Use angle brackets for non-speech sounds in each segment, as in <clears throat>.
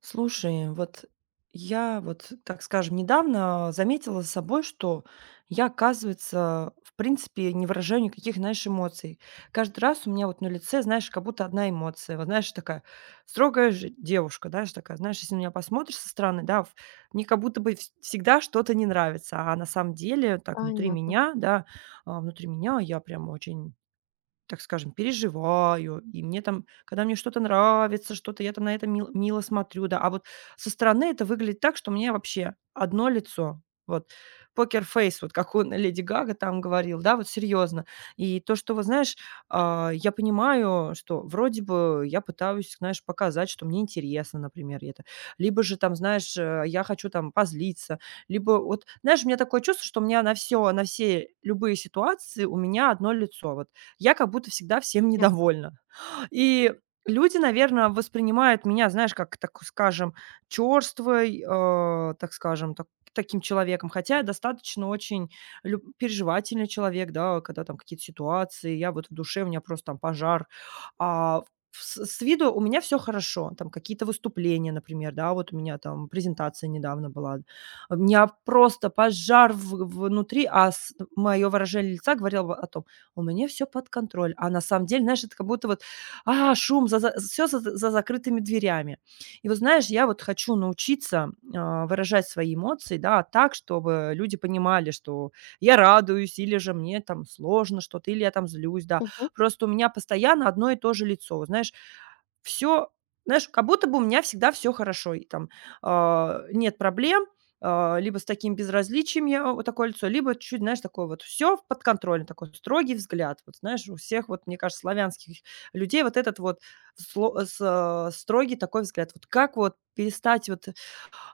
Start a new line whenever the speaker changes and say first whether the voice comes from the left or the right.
right: Слушай, вот я, так скажем, недавно заметила за собой, что я, оказывается, в принципе, не выражаю никаких, знаешь, эмоций. Каждый раз у меня вот на лице, знаешь, как будто одна эмоция. Вот, знаешь, такая строгая же девушка, знаешь, такая, знаешь, если на меня посмотришь со стороны, да, мне как будто бы всегда что-то не нравится. А на самом деле, так,
left: Понятно,
right: внутри меня я прям очень, так скажем, переживаю, и мне там, когда мне что-то нравится, что-то я там на это мило смотрю, да. А вот со стороны это выглядит так, что мне вообще одно лицо. Вот покер-фейс, вот как он Леди Гага там говорил, да, вот серьезно. И то, что, вот знаешь, я понимаю, что вроде бы я пытаюсь, знаешь, показать, что мне интересно, например, это. Либо же там, знаешь, я хочу там позлиться, либо вот, знаешь, у меня такое чувство, что у меня на все любые ситуации у меня одно лицо. Вот я как будто всегда всем
left: понятно.
right: недовольна. И люди, наверное, воспринимают меня, знаешь, как, так скажем, чёрствой, так скажем, таким человеком. Хотя я достаточно очень люб переживательный человек, да, когда там какие-то ситуации, я вот в душе, у меня просто там пожар. А с виду у меня все хорошо. Там какие-то выступления, например, да, вот у меня там презентация недавно была. У меня просто пожар в внутри, а мое выражение лица говорило о том: "У меня все под контроль". А на самом деле, знаешь, это как будто вот, шум, за все за за закрытыми дверями. И вот знаешь, я вот хочу научиться, выражать свои эмоции, да, так, чтобы люди понимали, что я радуюсь или же мне там сложно что-то, или я там злюсь, да.
left: Мгм.
right: Просто у меня постоянно одно и то же лицо. Вот знаешь, все, знаешь, как будто бы у меня всегда все хорошо и там, нет проблем, либо с таким безразличием я вот такое лицо, либо чуть, знаешь, такое вот все под контролем, такой строгий взгляд. Вот знаешь, у всех вот, мне кажется, славянских людей вот этот вот строгий такой взгляд. Вот как вот перестать вот,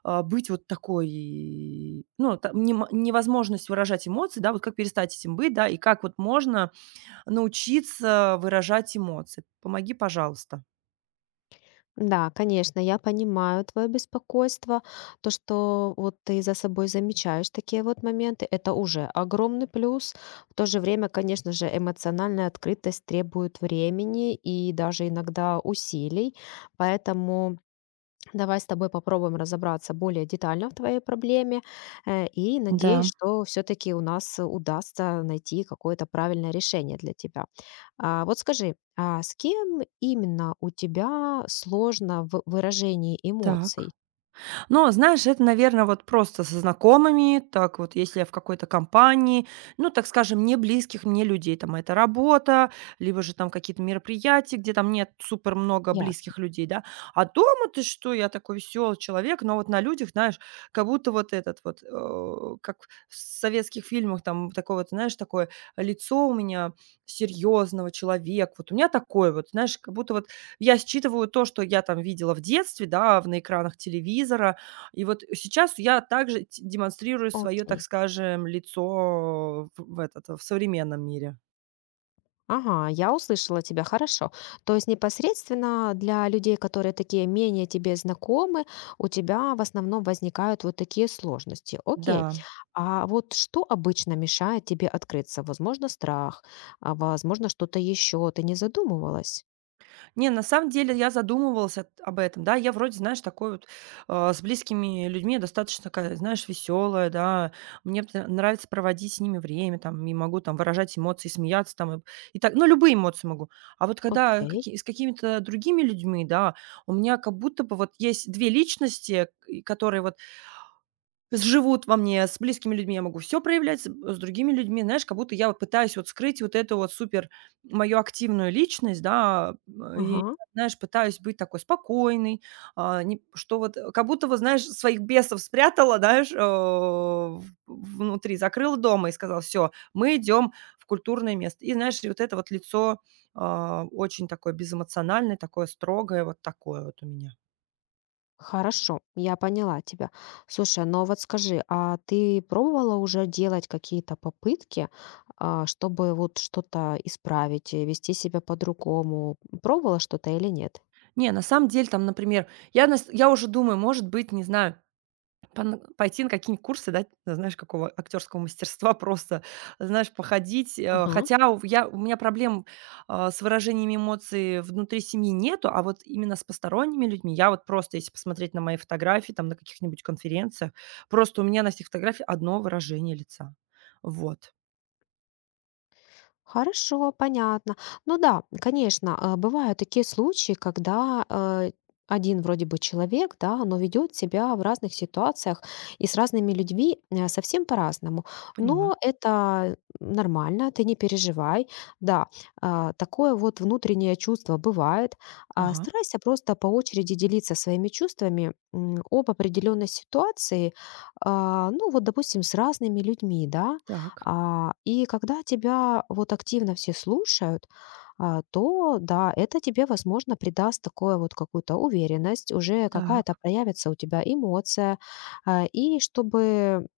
right: быть вот такой, ну, там нем невозможность выражать эмоции, да, вот как перестать этим быть, да, и как вот можно научиться выражать эмоции? Помоги, пожалуйста.
left: Да, конечно, я понимаю твое беспокойство. То, что вот ты за собой замечаешь такие вот моменты, это уже огромный плюс. В то же время, конечно же, эмоциональная открытость требует времени и даже иногда усилий. Поэтому давай с тобой попробуем разобраться более детально в твоей проблеме. И
right: Да,
left: надеюсь, что все-таки у нас удастся найти какое-то правильное решение для тебя. Вот скажи, а с кем именно у тебя сложно в выражении
right: так.
left: эмоций?
right: Но, знаешь, это, наверное, вот просто со знакомыми, так вот, если я в какой-то компании, ну, так скажем, не близких мне людей, там, это работа, либо же там какие-то мероприятия, где там нет супер много
left: Ясно.
right: близких людей, да. А дома ты что, я такой веселый человек, но вот на людях, знаешь, как будто вот этот вот, как в советских фильмах, там, такое вот, знаешь, такое лицо у меня серьезного человека, вот у меня такое вот, знаешь, как будто вот я считываю то, что я там видела в детстве, да, на экранах телевизора, и вот сейчас я также т демонстрирую свое, так
left: Окей.
right: скажем, лицо в этот, в современном мире.
left: Ага, я услышала тебя, хорошо. То есть непосредственно для людей, которые такие менее тебе знакомы, у тебя в основном возникают вот такие сложности. Окей.
right: Да.
left: А вот что обычно мешает тебе открыться? Возможно, страх, а возможно, что-то еще ты не задумывалась.
right: Не, на самом деле я задумывалась от об этом. Да, я вроде, знаешь, такой вот, с близкими людьми я достаточно такая, знаешь, веселая, да. Мне т нравится проводить с ними время, там, и могу там выражать эмоции, смеяться там и так, ну, любые эмоции могу. А вот когда
left: Окей.
right: каки с какими-то другими людьми, да, у меня как будто бы вот есть 2 личности, и которые вот живут во мне, с близкими людьми я могу все проявлять, с другими людьми, знаешь, как будто я вот пытаюсь вот скрыть вот эту вот супер мою активную личность, да, и,
left: Ага.
right: знаешь, пытаюсь быть такой спокойной, а, не что вот, э, как будто вот, знаешь, своих бесов спрятала, знаешь, в внутри, закрыла дома и сказала: все, мы идем в культурное место". И, знаешь, и вот это вот лицо, очень такое безэмоциональное, такое строгое, вот такое вот у меня.
left: Хорошо, я поняла тебя. Слушай, но вот скажи, а ты пробовала уже делать какие-то попытки, чтобы вот что-то исправить, вести себя по-другому? Пробовала что-то или нет?
right: Не, на самом деле, там, например, я уже думаю, может быть, не знаю, пон пойти на какие-нибудь курсы, да, знаешь, какого актерского мастерства <laughs> просто, знаешь, походить. Э, хотя у меня проблем, с выражениями эмоций внутри семьи нету, а вот именно с посторонними людьми я вот просто, если посмотреть на мои фотографии, там, на каких-нибудь конференциях, просто у меня на всех фотографиях одно выражение лица. Вот,
left: Хорошо, понятно. Ну да, конечно, бывают такие случаи, когда один вроде бы человек, да, но ведет себя в разных ситуациях и с разными людьми совсем по-разному.
right: поняла.
left: Но это нормально, ты не переживай. Да, такое вот внутреннее чувство бывает.
right: Ага,
left: Старайся просто по очереди делиться своими чувствами, об определенной ситуации, ну вот, допустим, с разными людьми, да,
right: так,
left: и когда тебя вот активно все слушают, то да, это тебе, возможно, придаст такое вот какую-то уверенность, уже какая-то
right: так,
left: проявится у тебя эмоция. И чтобы <clears throat>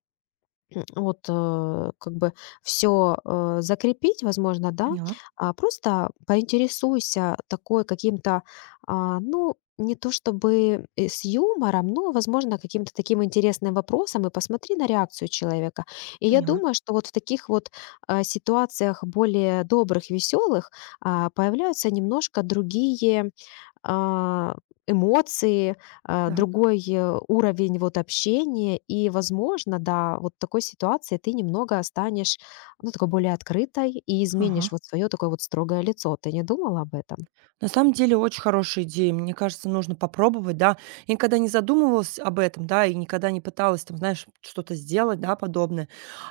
left: вот, как бы все закрепить, возможно, да.
right: поняла,
left: А просто поинтересуйся такой каким-то, ну, не то чтобы и с юмором, но, возможно, каким-то таким интересным вопросом и посмотри на реакцию человека. И я
right: поняла,
left: думаю, что вот в таких вот, ситуациях более добрых, веселых, появляются немножко другие а, эмоции,
right: так,
left: другой, уровень вот общения. И, возможно, да, вот в такой ситуации ты немного станешь, ну, такой более открытой и
right: ага.
left: изменишь вот свое такое вот строгое лицо. Ты не думала об этом?
right: На самом деле очень хорошая идея. Мне кажется, нужно попробовать, да. Я никогда не задумывалась об этом, да, и никогда не пыталась там, знаешь, что-то сделать, да, подобное.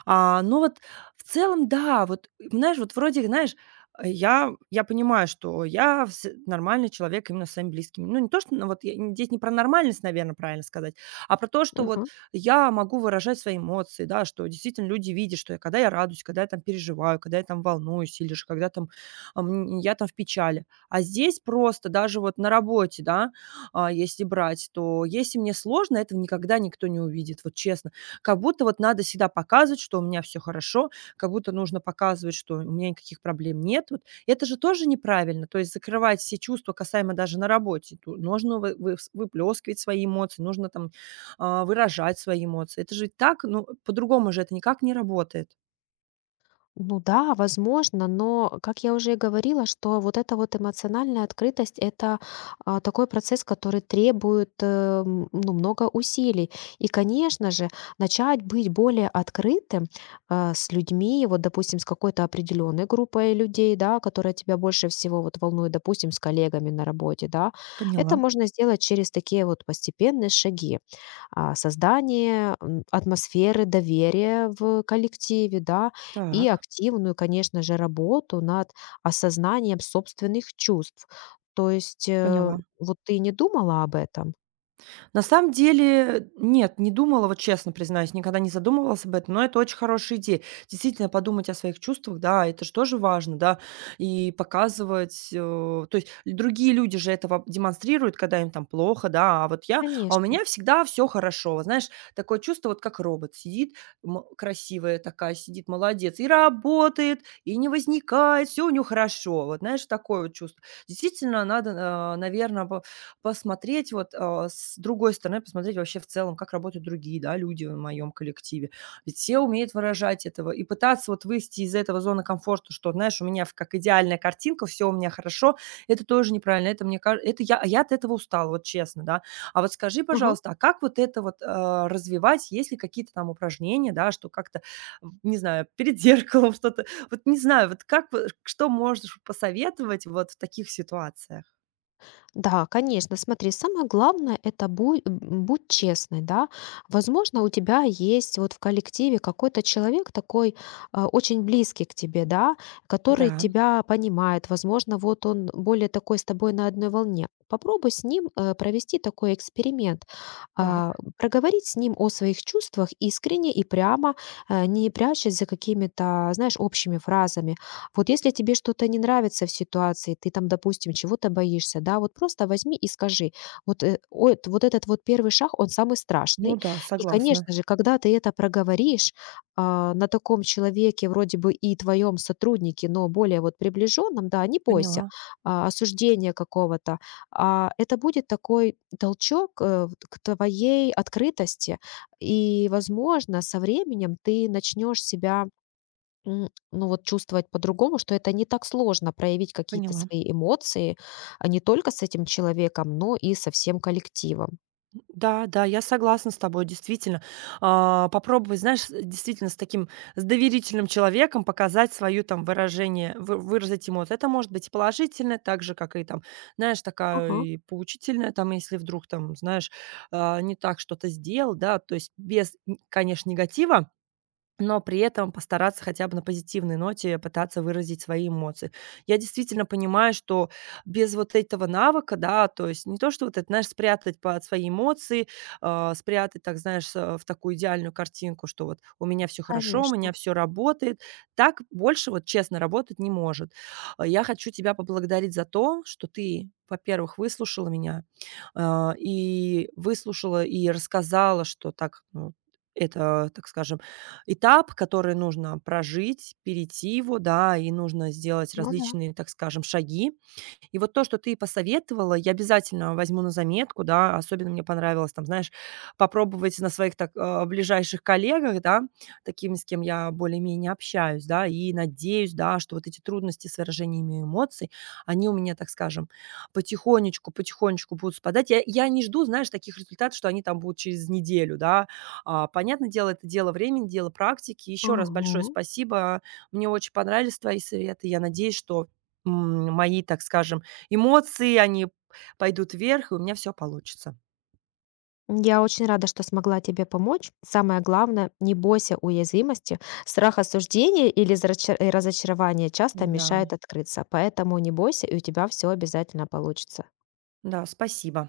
right: А, но вот в целом, да, вот, знаешь, вот вроде, знаешь, я понимаю, что я нормальный человек именно с своими близкими. Ну, не то, что, ну, вот я здесь не про нормальность, наверное, правильно сказать, а про то, что вот я могу выражать свои эмоции, да, что действительно люди видят, что я, когда я радуюсь, когда я там переживаю, когда я там волнуюсь, или же когда там, я там в печали. А здесь просто даже вот на работе, да, если брать, то если мне сложно, этого никогда никто не увидит, вот честно. Как будто вот надо всегда показывать, что у меня все хорошо, как будто нужно показывать, что у меня никаких проблем нет. Вот это же тоже неправильно. То есть закрывать все чувства касаемо даже на работе. Ту нужно вы вывс выплескивать свои эмоции, нужно там, выражать свои эмоции. Это же так, ну, по-другому же это никак не работает.
left: Ну да, возможно, но, как я уже и говорила, что вот эта вот эмоциональная открытость — это такой процесс, который требует, ну, много усилий. И, конечно же, начать быть более открытым с людьми, вот, допустим, с какой-то определенной группой людей, да, которая тебя больше всего вот волнует, допустим, с коллегами на работе, да, это
right: Поняла.
left: можно сделать через такие вот постепенные шаги. Создание, атмосферы доверия в коллективе, да, и
right: Так,
left: активную, конечно же, работу над осознанием собственных чувств. То есть,
right: поняла.
left: вот ты не думала об этом?
right: На самом деле, нет, не думала, вот честно признаюсь, никогда не задумывалась об этом, но это очень хорошая идея. Действительно, подумать о своих чувствах, да, это же тоже важно, да, и показывать, то есть другие люди же это демонстрируют, когда им там плохо, да, а у
left: Конечно.
right: меня всегда все хорошо. Вот знаешь, такое чувство, вот как робот сидит, красивая такая сидит, молодец, и работает, и не возникает, все у нее хорошо, вот знаешь, такое вот чувство. Действительно, надо, наверное, посмотреть вот, с другой стороны, посмотреть вообще в целом, как работают другие, да, люди в моем коллективе. Ведь все умеют выражать этого. И пытаться вот выйти из этого зоны комфорта, что, знаешь, у меня в как идеальная картинка, все у меня хорошо, это тоже неправильно. Это мне кажется, это я от этого устала, вот честно, да. А вот скажи,
left: Ага.
right: пожалуйста, а как вот это вот, развивать? Есть ли какие-то там упражнения, да, что как-то, не знаю, перед <laughs> зеркалом что-то, вот не знаю, вот как, что можешь посоветовать вот в таких ситуациях?
left: Да, конечно. Смотри, самое главное, это будь честной, да. Возможно, у тебя есть вот в коллективе какой-то человек такой, очень близкий к тебе, да, который
right: Да,
left: тебя понимает. Возможно, вот он более такой с тобой на одной волне. Попробуй с ним провести такой эксперимент,
right: так.
left: проговорить с ним о своих чувствах искренне и прямо, не прячась за какими-то, знаешь, общими фразами. Вот если тебе что-то не нравится в ситуации, ты там, допустим, чего-то боишься, да, вот просто возьми и скажи, вот, вот этот вот первый шаг, он самый
right: Ну
left: страшный.
right: да,
left: И,
right: согласна.
left: конечно же, когда ты это проговоришь, на таком человеке, вроде бы и твоем сотруднике, но более вот приближенном, да, не
right: Поняла,
left: бойся осуждения какого-то, это будет такой толчок, к твоей открытости, и, возможно, со временем ты начнешь себя, ну, вот чувствовать по-другому, что это не так сложно проявить какие-то
right: поняла.
left: свои эмоции, а не только с этим человеком, но и со всем коллективом.
right: Да, да, я согласна с тобой, действительно. А, попробовать, знаешь, с действительно с таким, с доверительным человеком показать свою там выражение, вы выразить ему. Вот это может быть и положительное, так же, как и там, знаешь, такая
left: Ага,
right: и поучительная, там, если вдруг там, знаешь, не так что-то сделал, да, то есть без, н конечно, негатива. Но при этом постараться хотя бы на позитивной ноте пытаться выразить свои эмоции. Я действительно понимаю, что без вот этого навыка, да, то есть не то, что вот это, знаешь, спрятать под свои эмоции, спрятать, так знаешь, в такую идеальную картинку, что вот у меня все хорошо, у меня
left: конечно.
right: все работает, так больше вот честно работать не может. А, я хочу тебя поблагодарить за то, что ты, во-первых, выслушала меня, и рассказала, что так, ну, это, так скажем, этап, который нужно прожить, перейти его, да, и нужно сделать
left: Ну да.
right: различные, так скажем, шаги. И вот то, что ты посоветовала, я обязательно возьму на заметку, да. Особенно мне понравилось, там, знаешь, попробовать на своих так, ближайших коллегах, да, такими, с кем я более-менее общаюсь, да. И надеюсь, да, что вот эти трудности с выражениями эмоций, они у меня, так скажем, потихонечку будут спадать. Я не жду, знаешь, таких результатов, что они там будут через неделю, да. А, понятное дело, это дело времени, дело практики. Еще раз большое
left: Ага.
right: спасибо. Мне очень понравились твои советы. Я надеюсь, что, мои, так скажем, эмоции, они пойдут вверх, и у меня все получится.
left: Я очень рада, что смогла тебе помочь. Самое главное, не бойся уязвимости. Страх осуждения или разочарования часто
right: Да,
left: мешает открыться. Поэтому не бойся, и у тебя все обязательно получится.
right: да, спасибо.